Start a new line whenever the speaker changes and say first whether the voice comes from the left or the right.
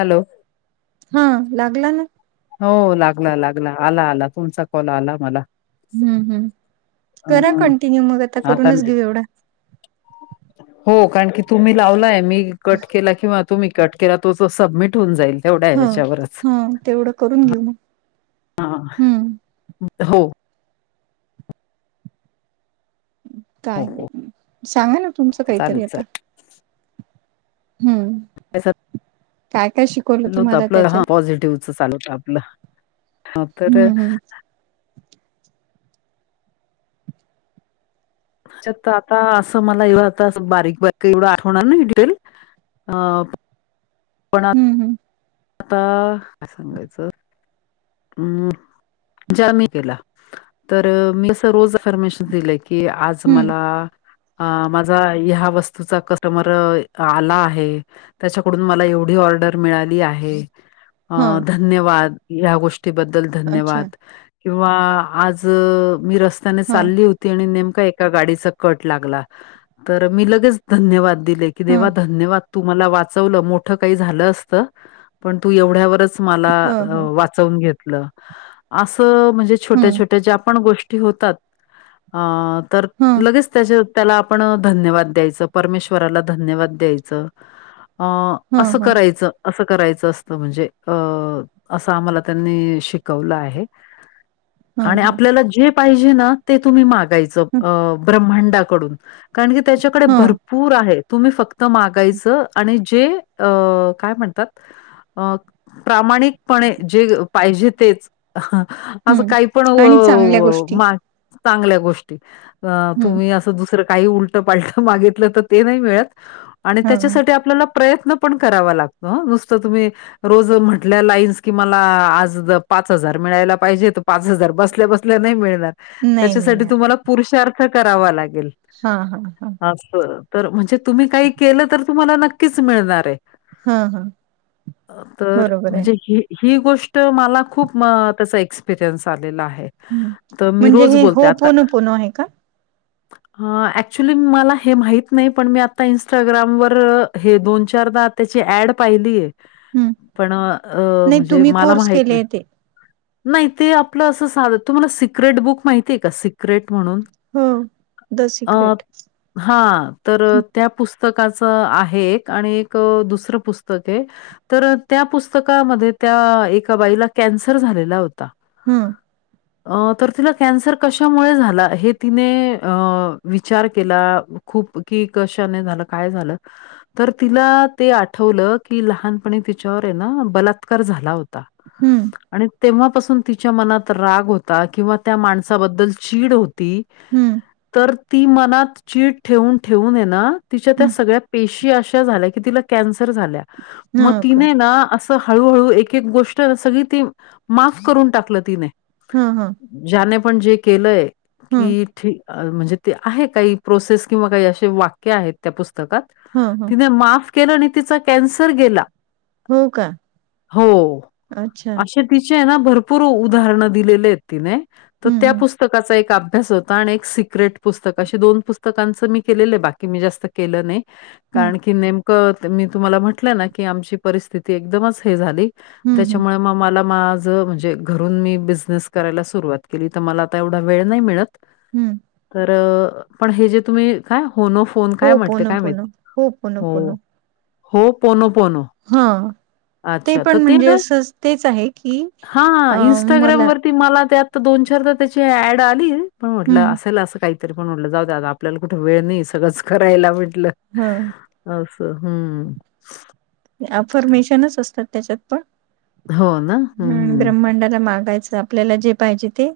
left: Hello
right: हा लागला ना
left: हो लागला लागला आला आला तुमचा कॉल आला मला
right: हम्म हम्
left: अ
right: करा कंटिन्यू मग आता करूनच घेऊ एवढा
left: हो कारण की तुम्ही लावलाय मी कट केला किंवा तुम्ही कट केला तो सबमिट होऊन जाईल तेवढ्या
right: हा
left: ह्याच्यावरच
right: हा तेवढं करून घेऊ मग
left: हा
right: हम्म
left: हो हो
right: काय
left: हो
right: सांगा ना तुमचं काहीतरी
left: चालेल
right: आता हम्म
left: त्यास
right: कायकाय शिकवलं
left: नव्हत
right: तुम्हाला
left: आपलं हा
right: त्याच्यात?
left: पॉझिटिव्हच चालवत आपलं हा तर
right: हम्म हम्म.
left: त्याच्यात आता असं मला एव आता बारीक बक एवढं आठवणार नाही ठईल अ पण
right: हम्म हम्म
left: आता काय सांगायचं हम्म म्ह ज्या मी केला तर मी अस रोज इन्फर्मेशन दिलंय कि आज आ
right: हम्म
left: मला माझा हा वस्तूचा कस र आला आहे त्याच्याकडून मला एवढी ऑर्डर मिळाली आहे अ
right: हा
left: धन्यवाद या गोष्टीबद्दल
right: अच्छा
left: धन्यवाद किंवा आज मी रस्त्याने
right: हा
left: चालली होती तने नेमका एका गाडीचा कट लागला तर मी लगेच धन्यवाद दिले कि
right: हा
left: देवा धन्यवाद तू मला वाचवलं मोठं काही झालं असतं पण तू एवढ्यावरच मला
right: हा हा.
left: वाचऊन घेतलं असं म्हणजे छोट्या
right: हम्म
left: छ्या ज्या पण गोष्ट गोष्टी होतात तर
right: हा
left: लगेच त्याच्या त्याला आपण धन्यवाद द्यायचं परमेश्वराला धन्यवाद द्यायचं अ
right: हा
left: असं
right: हा
left: करायचं असं करायचं असतं म्हणजे अ असं आम्हाला त्यां शिकवल आहे
right: हा
left: आणि
right: हा
left: आपल्याला जे पाहिजे ना ते तुम्ही माग ब्रांडाकडून कारण कच्याकडे
right: हा
left: भरपूर पूर आहे तुम्ही फक्त मागायचं आणि जे अ काय म्हणतात [unintelligible] [unintelligible] [unintelligible] [unintelligible] [unintelligible] [unintelligible] [unintelligible] [unintelligible] अ प्रामाणिकपणे जे [unintelligible] पाहिजे तेच असं
right: हम्म.
left: काही पण
right: आणि चांगल्या गोष्टी
left: मा [unintelligible] चांगल्या गोष्टी
right: हम्म
left: तुम्ही असं दुसर् [unintelligible] काही उलट पालट मागितलं तर ते नाही मिळत आणि
right: हा
left: त्याच्यासाठी आपल्याला [unintelligible] प्रयत्न पण कराव लागत नूसंत तुम्ही रोज म्हटल्या [unintelligible] पाच हार मिळायला पाहिजे पाच हजार बसल्या बसल्या नाही मिळणार
right: नाही
left: त्याच्यासाठी
right: मिळणार.
left: तुम्हाला [unintelligible] पुरुषार्थ करावा लागेल [unintelligible] [unintelligible]
right: हा हा हा [unintelligible]
left: तर म्हणजे तुम्ही काही केलं तर तुम्हाला नक्कीच मिळणार आहे
right: हा हा
left: [unintelligible] तर
right: बरोबर आहे.
left: म्हणजे हे [unintelligible] ही गोष्ट मला खूप त्याचा एक्सपिरियन्स आलेला आहे
right: हम्म.
left: [unintelligible] तर मी
right: म्हणजे
left: रोज
right: हे
left: बोलते
right: हो
left: आता
right: पोनो पोनो आहे का?
left: [unintelligible] अ अऍक्चुली मला हे माहित नाही पण मी आता इंस्टाग्रामवर हे दोन त्याची ऍड पाहिली
right: हम्म,
left: पण अ
right: नाही
left: म्हणजे [unintelligible]
right: तुम्ही कोर्स केले
left: नाही.
right: ते
left: नाही ते आपलं असं साधत तुम्हाला सिक्रेट बुक माहितीय का [unintelligible] ग्रेट म्हणून
right: हो. द
left: अ
right: सिक्रेट
left: [unintelligible] हा तर त्या पुस्तकाचं आहे एक आणि एक दुसरं पुस्तक आहे तर त्या पुस्तकामध्ये त्या एका बाईला कॅन्सर झालेला होता [unintelligible]
right: हम्म [unintelligible]
left: अ तर तिला कॅन्सर कशामुळे झाला हे तिने विचार केला खूप की कशाने झालं काय झालं [unintelligible] तर तिला ते आठवलं की लहानपणी तिच्यावर आहे ना बलात्कार झाला होता [unintelligible]
right: हं,
left: आता [unintelligible] आणि तेव्हापासून तिच्या मनात राग होता किंवा त्या माणसाबद्दल चीड होती [unintelligible]
right: हम्म [unintelligible]
left: तर ती मनात चचीड ठेवून ठेवून ये ना तिच्या त्या
right: हं,
left: सगळ्या पेशी अशा झाल्या की ति कॅन्सर झाल्या मग
right: हो का?
left: तिने ना हळूहळू [unintelligible] एक एक गोष्ट सगळी ती माफ करून टाकलं तिने [unintelligible]
right: हम हम
left: ज्याने पण जे केलंय
right: हं,
left: की ठी [unintelligible] म्हणजे ते आहे काही प्रोसेस किंवा काही असे वाक्य आहेत त्या पुस्तकात
right: हं,
left: [unintelligible]
right: हं,
left: तिने माफ केलं आणि तिचा कॅन्सर गेला [unintelligible]
right: हो का [unintelligible]
left: हो
right: अच्छा.
left: असे तिचे आहे ना भरपूर उदाहरण दिलेले आहेत तिने [unintelligible] तर
right: हं,
left: त्या
right: हं,
left: पुस्तकाचा एक अभ्यास होता [unintelligible] आणि एक सिक्रेट पुस्तक अे दोन पुस्तकांचं मी केलेलं आहे बाकी मी जास्त केलं नाही [unintelligible]
right: हं,
left: कारण की नेमक मी तुम्हाला म्हटलं ना की आमची परिस्थिती एकदमच हे झाली [unintelligible]
right: हं, हं,
left: त्याच्यामुळे म म [unintelligible] झ म्हणजे घरून मी बिझनेस करायला सुरुवात केली तर मला आता एवढा वेळ नाही मिळत
right: हं.
left: [unintelligible] तर पण हे जे तुम्ही काय होन [unintelligible] फोन काय
right: हो
left: म्हटले काय मी
right: पोनोपोनो,
left: हो
right: पोनोपोनो.
left: हो पोनो पोनो
right: हा ते पण म्हणजे असं तेच आहे की अ
left: हां,
right: मला
left: मला ते आ दोन चारदा त्याची ऍड आली पण म्हटलं
right: हं,
left: असेल अस काही [unintelligible] तरी पण म्हटलं जाऊ द आता आपल्याला कुठे वेळ नाही सगळंच करायला म्हटलं [unintelligible]
right: हा [unintelligible]
left: अस हम्म [unintelligible]
right: अफर्मेशनच असतात त्याच्यात पण
left: हो ना?
right: हम्
left: हं.
right: ब्रह्मांडाला मागायच आपल्याला जे पाहिजे ते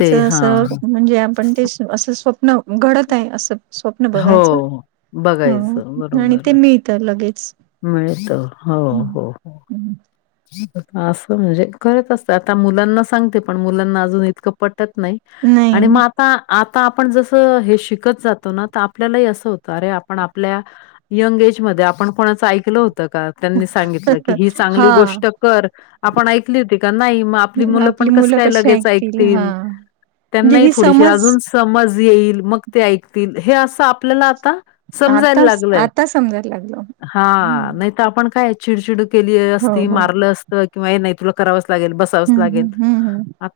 left: ते हां,
right: असं
left: हां.
right: म्हणजे आपण ते असं स्व न घडत आहे असं स्वप्न
left: हो. हो.
right: बघायचं
left: बघायचं
right: आणि ते मिळ तर लगेच
left: मिळत हो
right: हम्म
left: हो हो
right: हम्म.
left: असं म्हणजे करत असतं आता मुलांना सांगते पण मुलांना अजून इतकं पटत नाही. आणि मग
right: नाही
left: आता आता आपण जसं हे शिकत जातो ना तर आपल्यालाही असं होतं अरे आपण आपल्या यंग एज मध्ये आपण कोणाचं ऐकलं होत का त्यांनी सांगितलं की ही चांगली
right: हा
left: गोष्ट. कर आपण ऐकली होती का नाही मग आपली मुलं पण कसं काय लगेच ऐकतील.
right: म्हणजे
left: त्यांनाही
right: ही
left: थोडीशी
right: समज
left: अजून समज येईल मग ते ऐकतील हे असं आपल्याला आता समजायला
right: आता
left: लागलय
right: आता समजायला लागलं. हम्म.
left: हा नाही आपण काय चिडचिड केली
right: हो
left: असती
right: हो
left: मारलं असतं किंवा नाही तुला करावच लागेल बसावच
right: हम्म
left: लागेल.
right: हम्म हम्म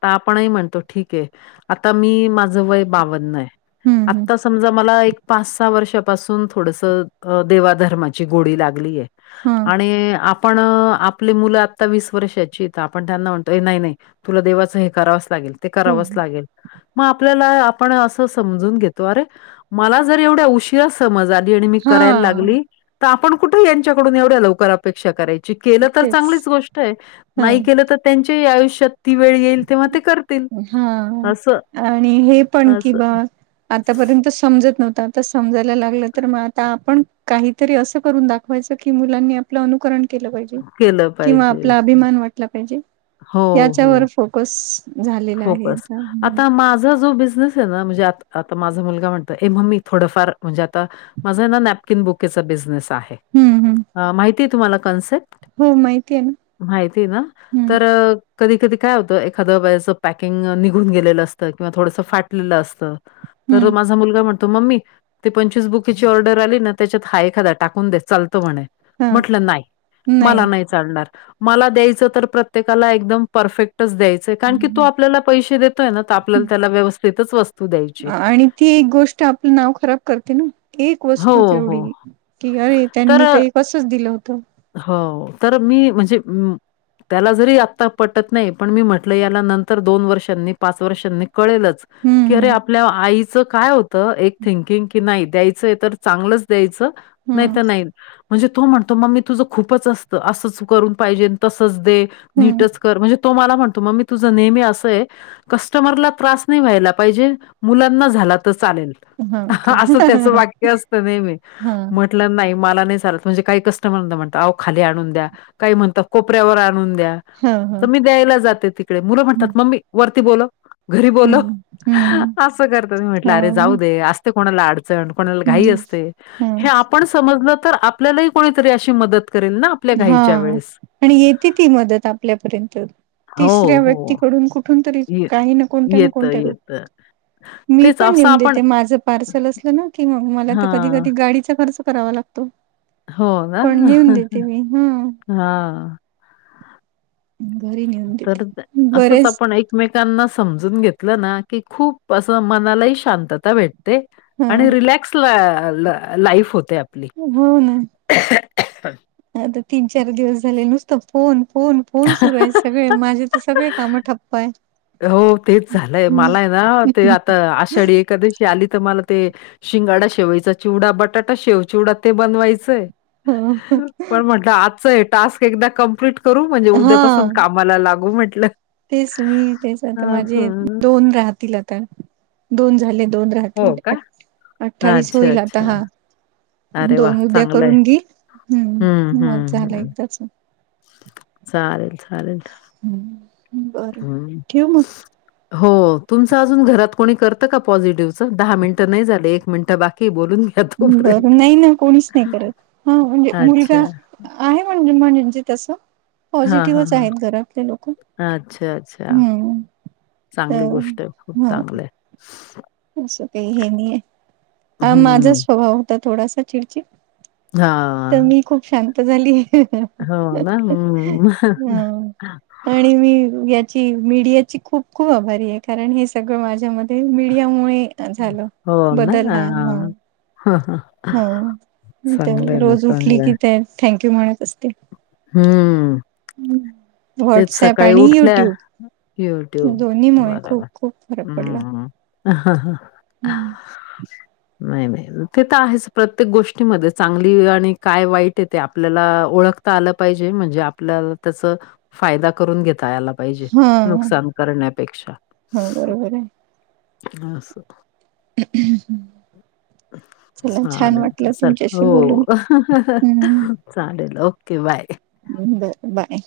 left: आता आपणही म्हणतो ठीक आहे आता मी माझं वय बावन्न आहे.
right: हम्म हम्म हम्म
left: आता समजा मला एक पाच सहा वर्षापासून थोडस देवाधर्माची गोडी लागलीय.
right: हा.
left: आणि आपण आपली मुलं आत्ता वीस वर्षाची आपण त्यांना म्हणतो नाही नाही तुला देवाचं हे करावंच लागेल. ते
right: हो
left: करावंच
right: हो.
left: लागेल. मग आपल्याला आपण असं समजून घेतो अरे मला जर एवढे उशीरा समज आली आणि मी करायला
right: हा
left: लागली तर आपण कुठे यांच्याकडून एवढ्या लवकर अपेक्षा करायची. केलं तर
right: तेच
left: चांगलीच गोष्ट आहे
right: हा
left: नाही केलं तर त्यांची आयुष्यात ती वेळ येईल तेव्हा ते कर
right: हा आणि हे पण कि
left: असं
right: ब आतापर्यंत समजत नव्हतं आता समजायला लागलं तर मग आता आपण काहीतरी असं करून दाख होयच की मुलांनी आपलं अनुकरण केलं पाहिजे
left: केलं
right: किंवा
left: पाहिजे.
right: आपला अभिमान वाट वाटला पाहिजे
left: हो,
right: याच्यावर
left: हो.
right: फोकस झालेला आहे
left: फोकस
right: आता हम्म
left: आता माझा जो बिझनेस ना म्हणजे आता माझा मुलगा म्हणतं ए मम्मी थोडंफार म्हणजे आता माझा ना नॅपकिन बुकेचा बिझनेस आहे
right: हम्म
left: माहिती आहे तुम्हाला कन्सेप्ट?
right: हो माहिती आहे ना
left: माहितेय ना
right: हम्म
left: तर कधी कधी काय होतं एखादं वहीचं पॅकिंग निघून गेलेलं असतं किंवा थोडंसं फाटलेलं असतं. तर
right: हम्म
left: माझा मुलगा म्हण तू मम्मी ते पंचवीस बुकीची ऑर्डर आली ना त्याच्यात हा एखादा टाकून दे चालतो म्हणे.
right: हा
left: म्हटलं नाही मला नाही. चालणार मला द्यायचं तर प्रत्येकाला एकदम परफेक्टच द्यायचं आहे कारण की तो आपल्याला पैसे देतोय ना तर आपल्याला त्याला व्यवस्थितच वस
right: आणि ती एक गोष्ट आपलं नाव खराब करते ना एक
left: हो,
right: वस्तू
left: हो.
right: तेवढी की अरे त्यांनी तर हे कसच दिलं होतं.
left: हो तर मी म्हणजे अम्म त्याला जरी आत्ता पटत नाही पण मी म्हटलं याला नंतर दोन वर्षांनी पाच वर्षांनी कळेलच की अरे
right: हम्म
left: आपल्या आईचं काय हो त एक थिंकिंग की नाही द्यायचं तर चांगलंच द्यायचं नाही
right: हम्म
left: तर नाही. म्हणजे तू म्हणतो मम्मी तुझं खूपच असतं असंच करून पाहिजे अन तसंच दे नीटच
right: हम्म
left: कर म्हणजे तो मला म्हणतो मम्मी तुझं नेहमी असं आहे. कस्टमरला त्रास नाही व्हायला पाहिजे मुलांना झाला तर चालेल.
right: हा का
left: असं त्याचं वाक्य असतं नेहमी
right: हा
left: म्हंटलं नाही मला नाही चालत म्हणजे काही कस म्हणतं अहो खाली आणून द्या काही म्हणतं कोपऱ्यावर आणून द्या.
right: हा हा
left: तर मी द्यायला जाते तिकडे मुलं
right: हम्म
left: म्हणतात मम्मी वरती बोलव. घरी बोलव
right: हम्म हम्म
left: असं करतात मी म्हटलं अरे जाऊ
right: हम्म
left: दे असते कोणाला अड अडचण कोणाला घाई
right: हम्म
left: असते
right: हा
left: हे आपण समजलं तर आपल्यालाही कोणीतरी अशी मदत करेल ना? आपल्या घाईच्या
right: हां
left: वेळेस.
right: आणि येते ती मदत आपल्यापर्यंत.
left: हो,
right: तिसऱ्या
left: हो.
right: व्यक्तीकडून कुठून तरी
left: ये
right: काही ना कोणत्या ना
left: येतं,
right: कोणत्या रूप
left: येतं.
right: मी
left: तेच
right: पण
left: असं
right: नेऊन
left: आपण
right: देते माझं पार्सल असलं ना. की मग मला तर कधी
left: हां.
right: कधी गाडीचा खर्च करावा लागतो.
left: हो का?
right: ते मी हम्म.
left: हां.
right: घरी नेऊन देते.
left: तर असंच
right: बरेच
left: आपण एक मेकांना समजून घेतलं ना की खूप असं मनालाही शांतता भेट ते
right: हा
left: आणि रिलॅक्स ला ला लाईफ होते आपली.
right: हो ना.
left: [inaudible]
right: आता तीन चार दिवस झाले नुसतं फोन फोन फोन सुरू आहे सगळे माझे तर सगळे काम ठप्प हाय
left: हो तेच झालंय मला आहे ना ते आता आषाढी एकादशी आली तर मला ते शिंगाडा शेवईचा चिवडा बटाटा शेव चिवडा ते बनवायचंय. पण म्हटलं आजच हे टास्क एकदा कमप्लीट करू म्हणजे
right: हा
left: उद्यापासून कामाला लागू म्हटलं.
right: तेच मी आता माझे
left: असं.
right: दोन राहतील आता दोन झालेत. दोन राहतील
left: हो का?
right: अठ्ठा अठ्ठावीस
left: अच्छा,
right: होईल आता
left: अच्छा.
right: हां
left: अरे वाह!
right: दोन उद्या
left: चांगलं आहे.
right: करून देईल
left: हं,
right: हम्म मग
left: हं,
right: झालं
left: हं.
right: एकदाचं.
left: चालेल चालेल.
right: हम्म.
left: हम्म. हो तुमचं अजून घरात कोणी करतं का पॉझिटिव्हचं दहा मिनिटं नाही झाले एक मिनिटं बाकी बोलून घ्या तोपर्यंत.
right: बरं नाही ना कोणीच नाही करत हा म्हणजे
left: अच्छा.
right: मुलगा आहे म्हण म्हणजे तसं.
left: हां, हां,
right: पॉझिटिव्हच
left: हां.
right: आहेत घरातले लोकं
left: अच्छा, अच्छा.
right: हम्म.
left: चांगली
right: तर
left: गोष्टय, खूप
right: हो
left: चांगलाय.
right: असं काही हे नाहीहे. हा माझाच
left: हं.
right: स्वभाव होता थोडासा चिडचिड. तर
left: हां.
right: मी खूप शांत झालीय.
left: हो ना. हं.
right: हा आणि मी या मीडिया ची खूप खूप आभारी आहे, कारण हे सगळं माझ्या मध्ये मीडिया मूळे झाल बदल हा ह.
left: ह ह.
right: हो, ते रोज उठली
left: चांगलं
right: की ते थँंक्यू म्हणत असते.
left: हम्म. तेच
right: व्हॉट्सअप
left: सकाळी
right: आणि
left: उठल्या
right: युट्यूब
left: युट्युब
right: दोन्ही मुळे खूप
left: बाराला
right: खूप फरक पडला
left: ह हा हा. नाही नाही ते तर आहेच प्रत्येक गोष्टीमध्ये चांगली आणि काय वाईटय ते आपल्याला ओळख ता आलं पाहिजे म्हणजे आपल्याला त्याचा फाय दा करून घेता याला पाहिजे
right: हा
left: नुकसान करण्यापेक्षा
right: हा बरोबर आहे
left: अस.
right: [unintelligible] चला छान
left: चालेल,
right: वाटलं
left: चला
right: तुमच्याशी बोलून
left: हो. चालेल, ओके. बाय.
right: हो, बाय.